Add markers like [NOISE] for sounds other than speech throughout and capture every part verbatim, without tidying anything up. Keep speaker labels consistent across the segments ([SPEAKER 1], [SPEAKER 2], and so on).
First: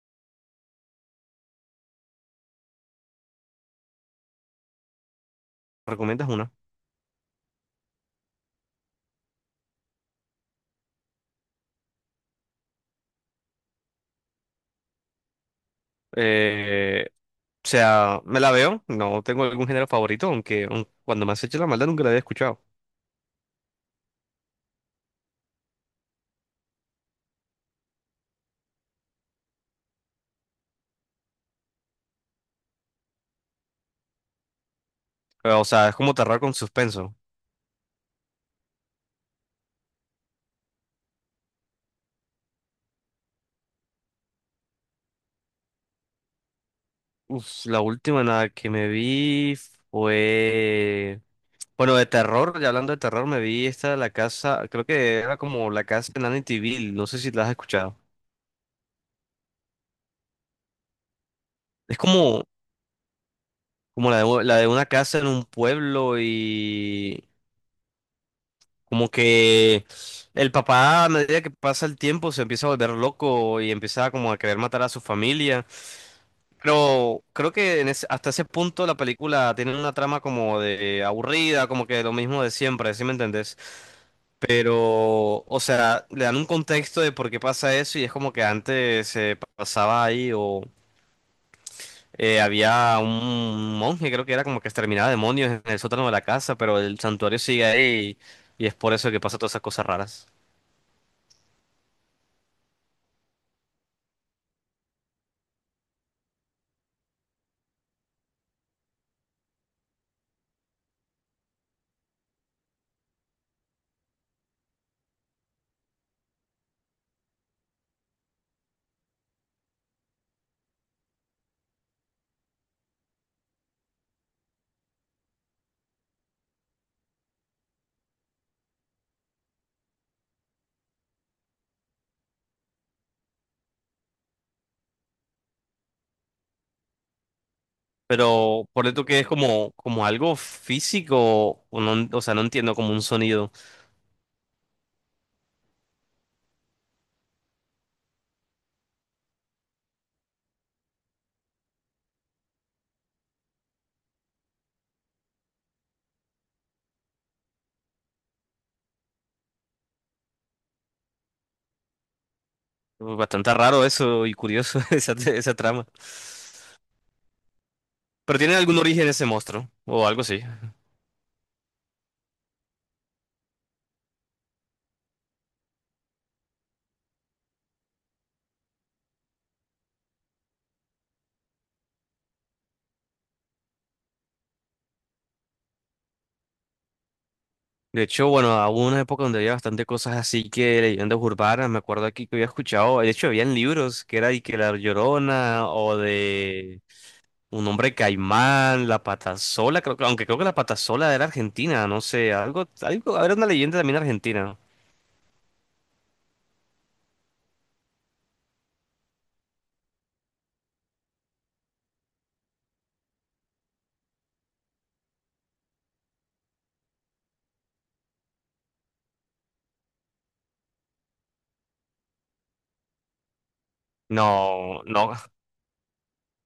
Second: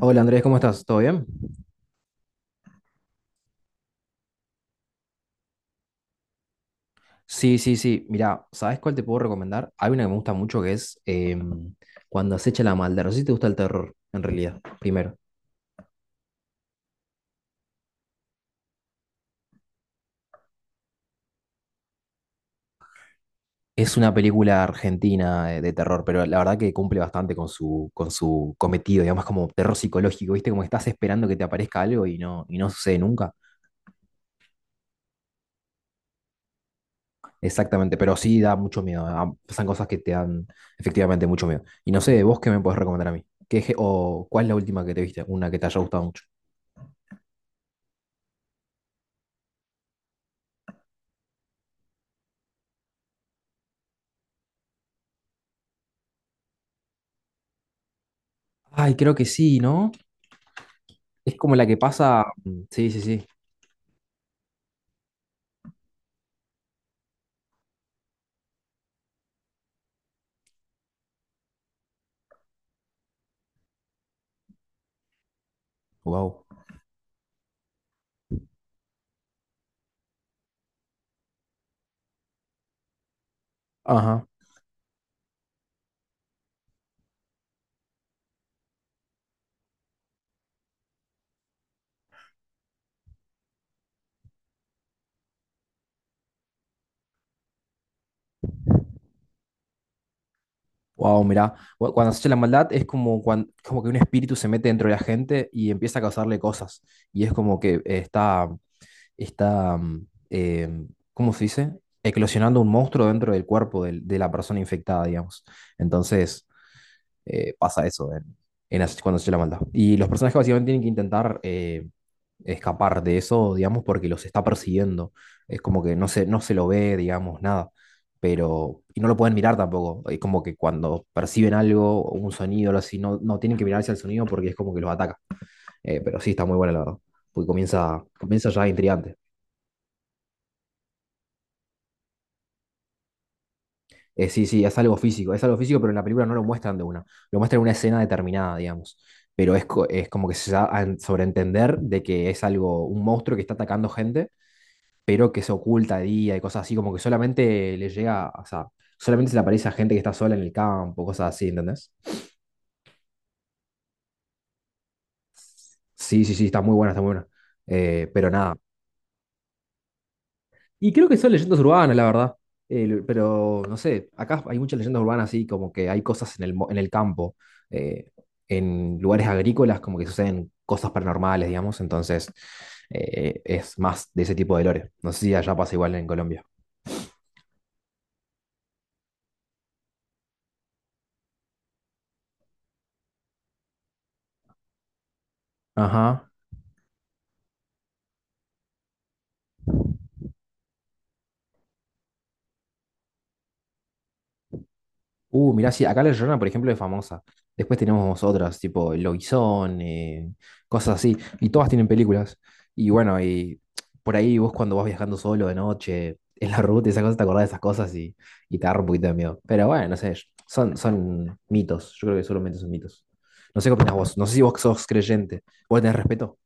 [SPEAKER 1] Hola Andrés, ¿cómo estás? ¿Todo bien?
[SPEAKER 2] ¿Recomiendas una?
[SPEAKER 1] Sí, sí, sí. Mira, ¿sabes cuál te puedo recomendar? Hay una que me gusta mucho que es em, Cuando acecha la maldad. No sé si te gusta el terror, en realidad, primero.
[SPEAKER 2] Eh, o sea, me la veo, no tengo algún género favorito, aunque aun- cuando me has hecho la maldad nunca la había escuchado.
[SPEAKER 1] Es una película argentina eh, de terror, pero la verdad que cumple bastante con su, con su cometido, digamos, como terror psicológico, ¿viste? Como estás esperando que te aparezca algo y no, y no sucede nunca.
[SPEAKER 2] Eh, O sea, es como terror con suspenso.
[SPEAKER 1] Exactamente, pero sí da mucho miedo. ah, Pasan cosas que te dan efectivamente mucho miedo. Y no sé, vos qué me podés recomendar a mí. ¿Qué, gé- o cuál es la última que te viste? Una que te haya gustado mucho.
[SPEAKER 2] Uf, la última en la que me vi fue... Bueno, de terror, ya hablando de terror, me vi esta de la casa, creo que era como la casa en Amityville, no sé si la has escuchado.
[SPEAKER 1] Ay, creo que sí, ¿no? Es como la que
[SPEAKER 2] Es
[SPEAKER 1] pasa.
[SPEAKER 2] como,
[SPEAKER 1] Sí, sí, sí.
[SPEAKER 2] como la de, la de una casa en un pueblo y como que el papá, a medida que pasa el tiempo, se empieza a volver loco y empieza como a querer matar a su familia.
[SPEAKER 1] Wow.
[SPEAKER 2] Pero creo que en ese- hasta ese punto la película tiene una trama como de aburrida, como que lo mismo de siempre, ¿sí me entendés?
[SPEAKER 1] Ajá.
[SPEAKER 2] Pero, o sea, le dan un contexto de por qué pasa eso y es como que antes se pasaba ahí o eh, había un monje, creo que era como que exterminaba demonios en el sótano de la casa, pero el santuario sigue ahí y, y es por eso que pasa todas esas cosas raras.
[SPEAKER 1] Wow, mirá. Cu- Cuando se echa la maldad es como, cuan- como que un espíritu se mete dentro de la gente y empieza a causarle cosas. Y es como que eh, está, está, mm, eh, ¿cómo se dice? Eclosionando un monstruo dentro del cuerpo del- de, la persona infectada, digamos. Entonces, eh, pasa eso en, en As- cuando se la manda. Y los personajes básicamente tienen que intentar eh, escapar de eso, digamos, porque los está persiguiendo. Es como que no se, no se lo ve, digamos, nada. Pero, y no lo pueden mirar tampoco. Es como que cuando perciben algo, o un sonido, algo así, no, no tienen que mirar hacia el sonido porque es como que los ataca. Eh, pero sí, está muy buena la verdad. Porque comienza, comienza ya
[SPEAKER 2] Pero por esto
[SPEAKER 1] intrigante.
[SPEAKER 2] que es como, como algo físico, o, no- o sea, no entiendo como un sonido.
[SPEAKER 1] Eh, sí, sí, es algo físico, es algo físico, pero en la película no lo muestran de una, lo muestran en una escena determinada, digamos. Pero es, co- es como que se da a en- sobreentender de que es algo, un monstruo que está atacando gente, pero que se oculta de día y cosas así, como que solamente le llega, o sea, solamente se le aparece a gente que está sola en el campo, cosas así, ¿entendés?
[SPEAKER 2] Bastante raro eso y curioso [LAUGHS] esa, esa trama.
[SPEAKER 1] Sí, sí, sí, está muy buena, está muy buena. Eh, pero
[SPEAKER 2] Pero tiene
[SPEAKER 1] nada,
[SPEAKER 2] algún origen ese monstruo, o algo así.
[SPEAKER 1] y creo que son leyendas urbanas, la verdad. El- pero no sé, acá hay muchas leyendas urbanas, así como que hay cosas en el, mo- en el campo, eh, en lugares agrícolas, como que suceden cosas paranormales, digamos. Entonces, eh, es más de ese tipo de lore. No sé si allá pasa igual en Colombia.
[SPEAKER 2] De hecho, bueno, hubo una época donde había bastante cosas así que leyendas urbanas, me acuerdo aquí que había escuchado, de hecho, habían libros que era de que La Llorona o
[SPEAKER 1] Ajá.
[SPEAKER 2] de un hombre caimán, La Patasola, creo, que- aunque creo que La Patasola era argentina, no sé, algo, algo, era una leyenda también argentina.
[SPEAKER 1] Uh, mirá, sí, acá la Llorona, por ejemplo, es famosa. Después tenemos otras, tipo El Lobizón, eh, cosas así. Y todas tienen películas. Y bueno, y por ahí vos cuando vas viajando solo de noche, en la ruta y esas cosas, te acordás de esas cosas y, y te agarra un poquito de miedo. Pero bueno, no sé, son, son mitos. Yo creo que solamente son mitos. No sé qué opinás vos. No sé si vos
[SPEAKER 2] No,
[SPEAKER 1] sos
[SPEAKER 2] no.
[SPEAKER 1] creyente. ¿Vos tenés respeto?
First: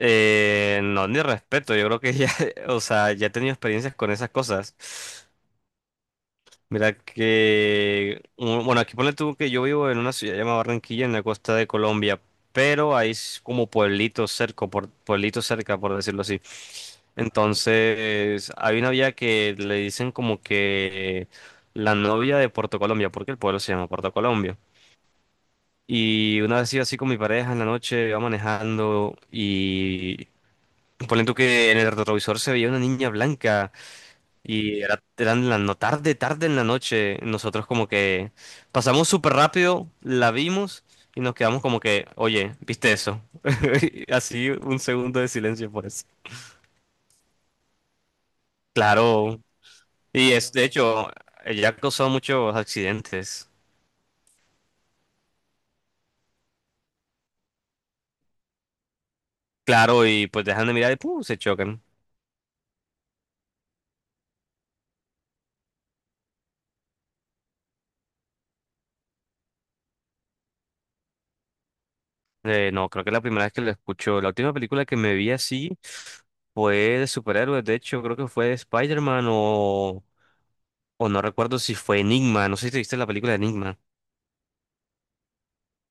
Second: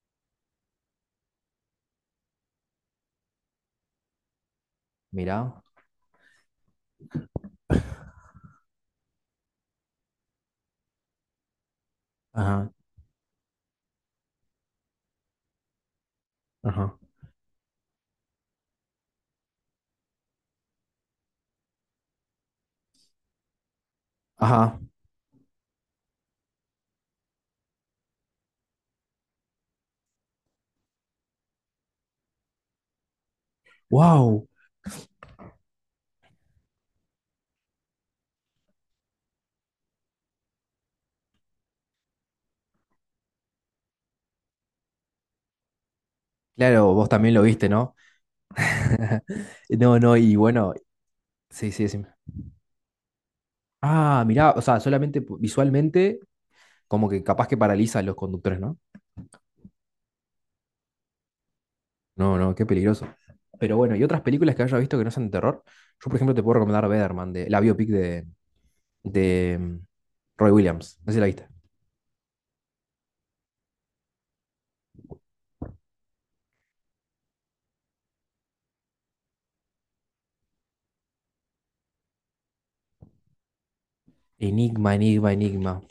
[SPEAKER 2] Eh, no, ni respeto, yo creo que ya, [LAUGHS] o sea, ya he tenido experiencias con esas cosas.
[SPEAKER 1] Mirá.
[SPEAKER 2] Mira que, mm, bueno, aquí ponle tú que yo vivo en una ciudad llamada Barranquilla, en la costa de Colombia,
[SPEAKER 1] Ajá,
[SPEAKER 2] pero hay s- como pueblitos cerca, por, pueblitos cerca, por decirlo así.
[SPEAKER 1] ajá,
[SPEAKER 2] Entonces, hay una vía que le dicen como que la novia de Puerto Colombia, porque el pueblo se llama Puerto Colombia.
[SPEAKER 1] ajá.
[SPEAKER 2] Y una vez iba así con mi pareja en la noche, iba manejando. Ponen tú que en el retrovisor se veía una niña blanca
[SPEAKER 1] ¡Wow!
[SPEAKER 2] y era, eran la no tarde, tarde en la noche. Nosotros como que pasamos súper rápido, la vimos y nos quedamos como que, oye, ¿viste eso? [LAUGHS] Así un segundo de silencio por eso.
[SPEAKER 1] Claro, vos también lo viste, ¿no? [LAUGHS]
[SPEAKER 2] Claro.
[SPEAKER 1] No, no,
[SPEAKER 2] Y
[SPEAKER 1] y
[SPEAKER 2] es, de
[SPEAKER 1] bueno,
[SPEAKER 2] hecho, ella
[SPEAKER 1] sí,
[SPEAKER 2] ha
[SPEAKER 1] sí, sí.
[SPEAKER 2] causado muchos accidentes.
[SPEAKER 1] Ah, mirá, o sea, solamente pu- visualmente, como que capaz que paraliza a los conductores, ¿no?
[SPEAKER 2] Claro, y pues dejan de mirar y ¡pum!, se chocan.
[SPEAKER 1] No, no, qué peligroso. Pero bueno, y otras películas que haya visto que no sean de terror. Yo, por ejemplo, te puedo recomendar Weatherman, de, la biopic de, de mm, Roy Williams. No sé si la viste.
[SPEAKER 2] Eh, no, creo que es la primera vez que lo escucho. La última película que me vi así fue de superhéroes. De hecho, creo que fue de Spider-Man o, o no recuerdo si fue Enigma. No sé si te viste la película de Enigma.
[SPEAKER 1] Enigma, enigma, enigma.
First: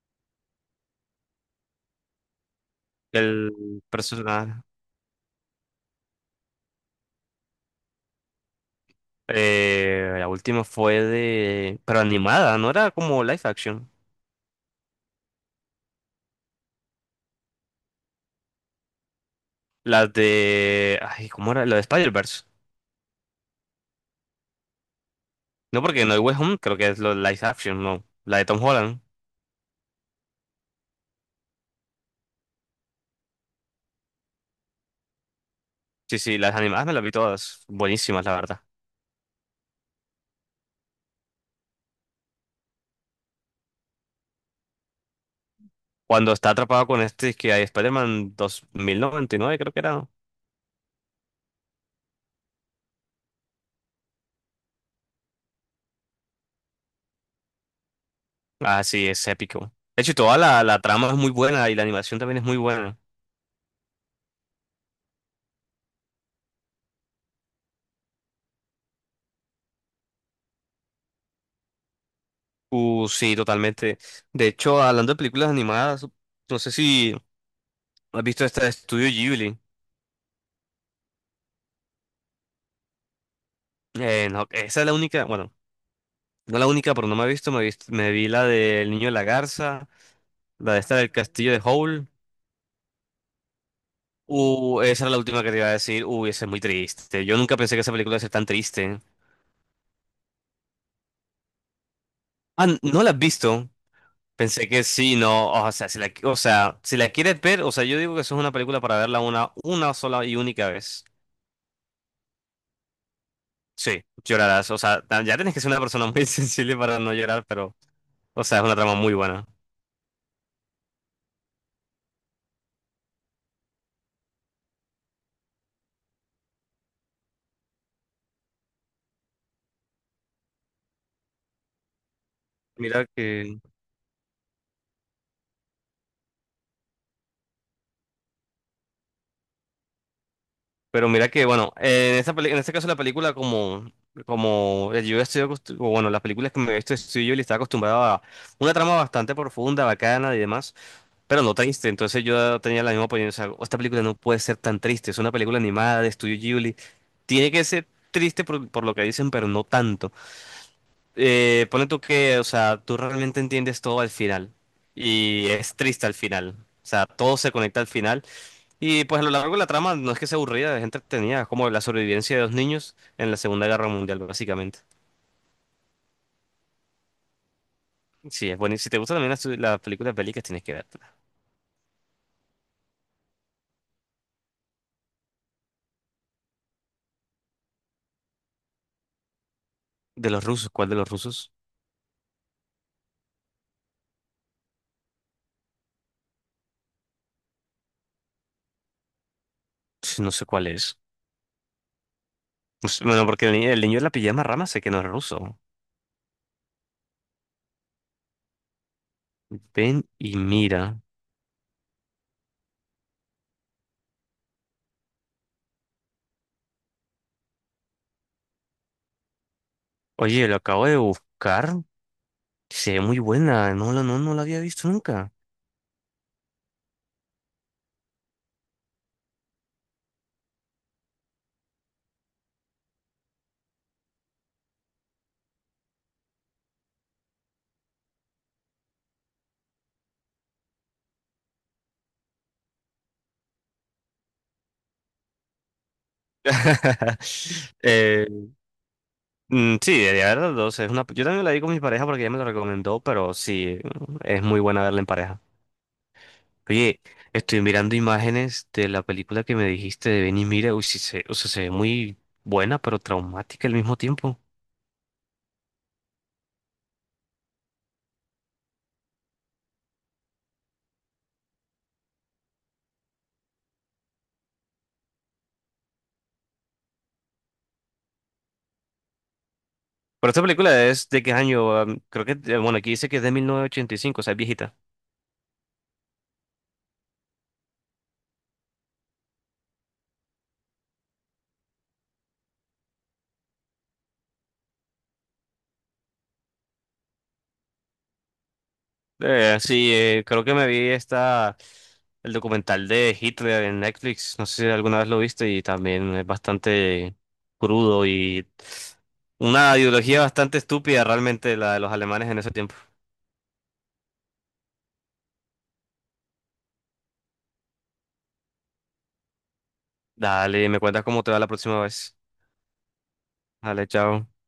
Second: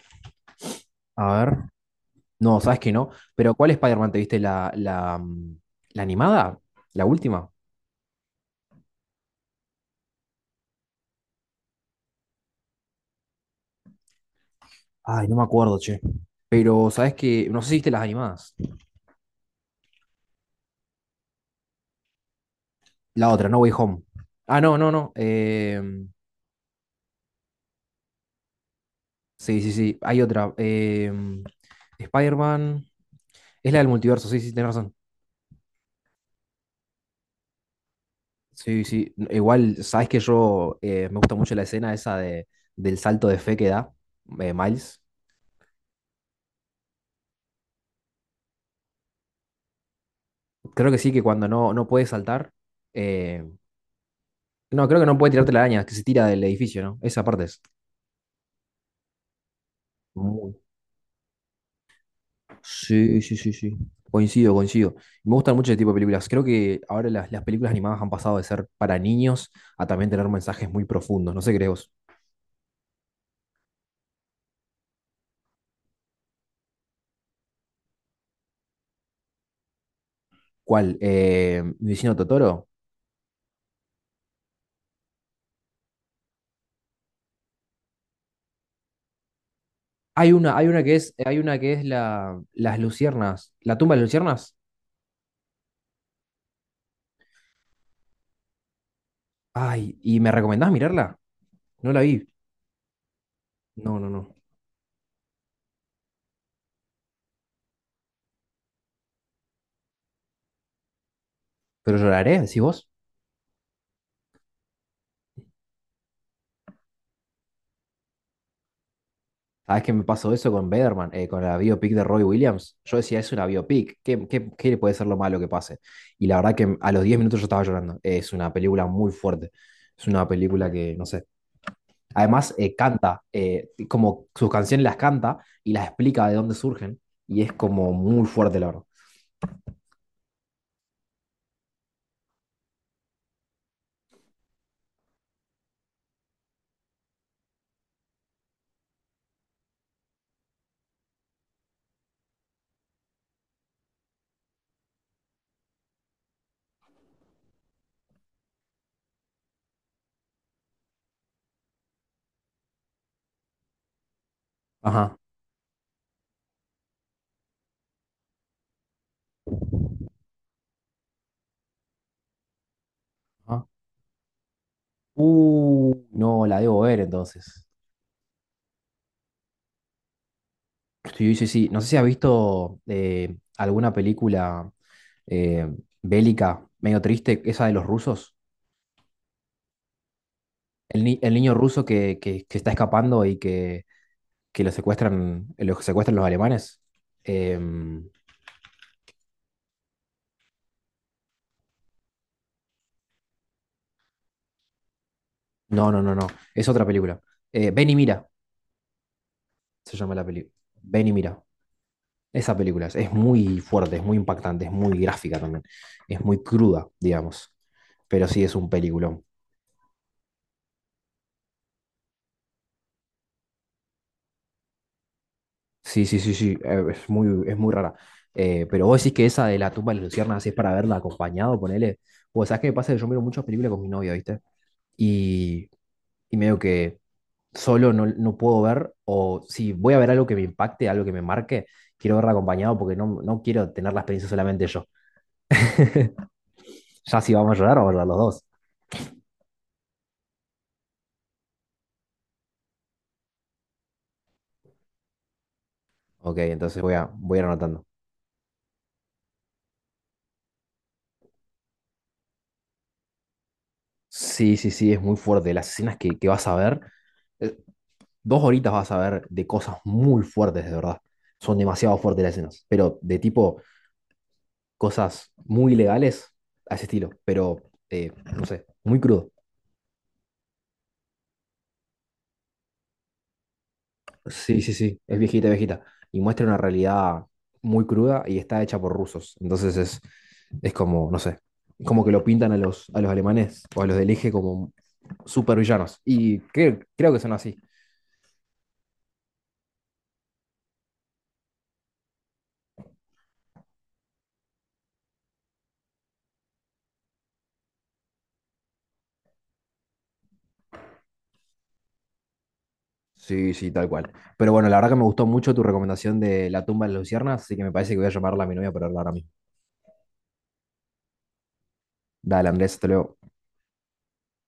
[SPEAKER 1] A ver. No, sabes que no. Pero ¿cuál
[SPEAKER 2] El
[SPEAKER 1] Spider-Man te viste?
[SPEAKER 2] personaje.
[SPEAKER 1] ¿La, la, mm, La animada? ¿La última?
[SPEAKER 2] Eh, la última fue de. Pero animada, no era como live action.
[SPEAKER 1] Ay, no me acuerdo, che. Pero sabes que. No sé si viste las animadas.
[SPEAKER 2] La de. Ay, ¿cómo era? La de Spider-Verse.
[SPEAKER 1] La otra, No Way Home. Ah, no, no, no. eh,
[SPEAKER 2] No, porque No Hay Way Home creo que es lo live action, no. La de Tom Holland.
[SPEAKER 1] Sí, sí, sí. Hay otra. eh, Spider-Man. Es la del multiverso, sí, sí, tenés razón.
[SPEAKER 2] Sí, sí, las animadas me las vi todas. Buenísimas, la verdad.
[SPEAKER 1] Sí, sí. Igual, sabes que yo eh, me gusta mucho la escena esa de, del salto de fe que da eh, Miles.
[SPEAKER 2] Cuando está atrapado con este, que hay Spider-Man dos mil noventa y nueve, creo que era. ¿No?
[SPEAKER 1] Creo que sí, que cuando no, no puede saltar. eh, no, creo que no puede tirarte la araña, que se tira del edificio, ¿no? Esa parte es.
[SPEAKER 2] Ah, sí, es épico. De hecho, toda
[SPEAKER 1] muy-
[SPEAKER 2] la, la trama es muy buena y la animación también es muy buena.
[SPEAKER 1] Sí, sí, sí, sí. Coincido, coincido. Me gustan mucho ese tipo de películas. Creo que ahora las, las películas animadas han pasado de ser para niños a también tener mensajes muy profundos. No sé, crees vos.
[SPEAKER 2] Uh, sí, totalmente. De hecho, hablando de películas animadas, no sé si has visto esta de Studio Ghibli.
[SPEAKER 1] ¿Cuál? Eh, mi vecino Totoro.
[SPEAKER 2] Eh, no, esa es la única, bueno, no la única, pero no me he visto, me, he visto- me vi la del Niño de la Garza,
[SPEAKER 1] Hay una, hay
[SPEAKER 2] la de
[SPEAKER 1] una que
[SPEAKER 2] esta del
[SPEAKER 1] es, hay
[SPEAKER 2] Castillo
[SPEAKER 1] una
[SPEAKER 2] de
[SPEAKER 1] que es
[SPEAKER 2] Howl.
[SPEAKER 1] la, las luciernas, la tumba de las luciernas.
[SPEAKER 2] Uh, esa era la última que te iba a decir. Uy, esa es muy triste. Yo nunca pensé que esa película iba a ser tan triste.
[SPEAKER 1] Ay, ¿y me recomendás mirarla? No la vi.
[SPEAKER 2] Ah, ¿no la has visto?
[SPEAKER 1] No, no, no.
[SPEAKER 2] Pensé que sí, no, o sea, si la, o sea, si la quieres ver, o sea, yo digo que eso es una película para verla una, una sola y única vez.
[SPEAKER 1] Pero lloraré, decís vos.
[SPEAKER 2] Sí, llorarás, o sea, ta- ya tienes que ser una persona muy [LAUGHS] sensible para no llorar, pero, o sea, es una trama muy buena.
[SPEAKER 1] Sabés que me pasó eso con Bederman, eh, con la biopic de Roy Williams. Yo decía, es una biopic, ¿qué, qué, qué puede ser lo malo que pase? Y la verdad que a los diez minutos yo estaba llorando. Es una película muy fuerte. Es una película que, no sé, además, eh,
[SPEAKER 2] Mira
[SPEAKER 1] canta,
[SPEAKER 2] que,
[SPEAKER 1] eh, como sus canciones las canta y las explica de dónde surgen. Y es como muy fuerte, la verdad.
[SPEAKER 2] pero mira que, bueno, eh, en esta peli- en este caso la película como, como eh, yo estoy, acostu- o bueno, las películas que me he visto estoy yo y estaba acostumbrado a una trama bastante profunda, bacana y demás. Pero no triste, entonces yo tenía la misma opinión. O sea, esta película no puede ser tan triste. Es una película animada de Estudio Ghibli. Tiene que ser triste por, por lo que dicen, pero no tanto. Eh, pone tú que, o sea, tú realmente entiendes todo al final.
[SPEAKER 1] Ajá.
[SPEAKER 2] Y es triste al final. O sea, todo se conecta al final. Y pues a lo largo de la trama no es que sea aburrida, es entretenida. Es como la sobrevivencia de dos niños en la Segunda
[SPEAKER 1] Ajá.
[SPEAKER 2] Guerra Mundial, básicamente.
[SPEAKER 1] Uh, no, la debo ver entonces.
[SPEAKER 2] Sí, es bueno. Y si te gustan también las, las películas bélicas, tienes que verla.
[SPEAKER 1] Sí, sí, sí. No sé si has visto eh, alguna película eh, bélica, medio triste, esa de los rusos.
[SPEAKER 2] De los rusos, ¿cuál de
[SPEAKER 1] El,
[SPEAKER 2] los
[SPEAKER 1] ni- el niño
[SPEAKER 2] rusos?
[SPEAKER 1] ruso que, que, que está escapando y que, que lo secuestran, lo secuestran los alemanes. Em,
[SPEAKER 2] No sé cuál es. Pues, bueno, porque el, ni- el niño de la pijama rama sé que no es ruso.
[SPEAKER 1] no, no, no, no. Es otra película. Eh, Ven y mira, se
[SPEAKER 2] Ven
[SPEAKER 1] llama la
[SPEAKER 2] y
[SPEAKER 1] película.
[SPEAKER 2] mira.
[SPEAKER 1] Ven y mira. Esa película es, es muy fuerte, es muy impactante, es muy gráfica también. Es muy cruda, digamos. Pero sí es un peliculón.
[SPEAKER 2] Oye, lo acabo de buscar. Se ve muy buena. No, la- no, no la había visto nunca.
[SPEAKER 1] Sí, sí, sí, sí. eh, Es muy, es muy rara. Eh, pero vos decís que esa de la tumba de las luciérnagas es para verla acompañado, ponele. Pues, ¿sabes qué me pasa? Yo miro muchas películas con mi novia, ¿viste? Y, y medio que solo no, no puedo ver, o si voy a ver algo que me impacte, algo que me marque, quiero verla acompañado porque no, no quiero tener la experiencia solamente yo. Ya si vamos a
[SPEAKER 2] [LAUGHS]
[SPEAKER 1] llorar, vamos a llorar los
[SPEAKER 2] Eh,
[SPEAKER 1] dos.
[SPEAKER 2] mm, sí, de verdad, o sea, es una, yo también la vi con mi pareja porque ella me la recomendó, pero sí, es muy buena verla en pareja.
[SPEAKER 1] Ok, entonces voy
[SPEAKER 2] Oye,
[SPEAKER 1] a, voy a ir
[SPEAKER 2] estoy
[SPEAKER 1] anotando.
[SPEAKER 2] mirando imágenes de la película que me dijiste de Ven y mira. Uy, sí, se, o sea, se ve muy buena, pero traumática al mismo tiempo.
[SPEAKER 1] Sí, sí, sí, es muy fuerte. Las escenas que, que vas a ver, eh, dos horitas vas a ver de cosas muy fuertes, de verdad. Son demasiado fuertes las escenas, pero de tipo cosas muy ilegales a ese estilo, pero eh, no sé, muy crudo.
[SPEAKER 2] Pero esta película es de qué año, um, creo que, eh, bueno, aquí dice que es de mil novecientos ochenta y cinco, o sea, es
[SPEAKER 1] Sí, sí,
[SPEAKER 2] viejita.
[SPEAKER 1] sí, es viejita, viejita. Y muestra una realidad muy cruda y está hecha por rusos. Entonces es, es como, no sé, como que lo pintan a los, a los alemanes o a los del eje como supervillanos. Y creo, creo que son así.
[SPEAKER 2] Eh, sí, eh, creo que me vi esta, el documental de Hitler en Netflix, no sé si alguna vez lo viste y también es bastante crudo y una ideología bastante estúpida realmente la de los alemanes en ese tiempo.
[SPEAKER 1] Sí, sí, tal cual. Pero bueno, la verdad que me gustó mucho tu recomendación de La tumba de las luciernas, así que me parece que voy a llamarla a mi novia para hablar a mí.
[SPEAKER 2] Dale, me cuentas cómo te va la próxima vez.
[SPEAKER 1] Dale, Andrés, te luego.
[SPEAKER 2] Dale, chao.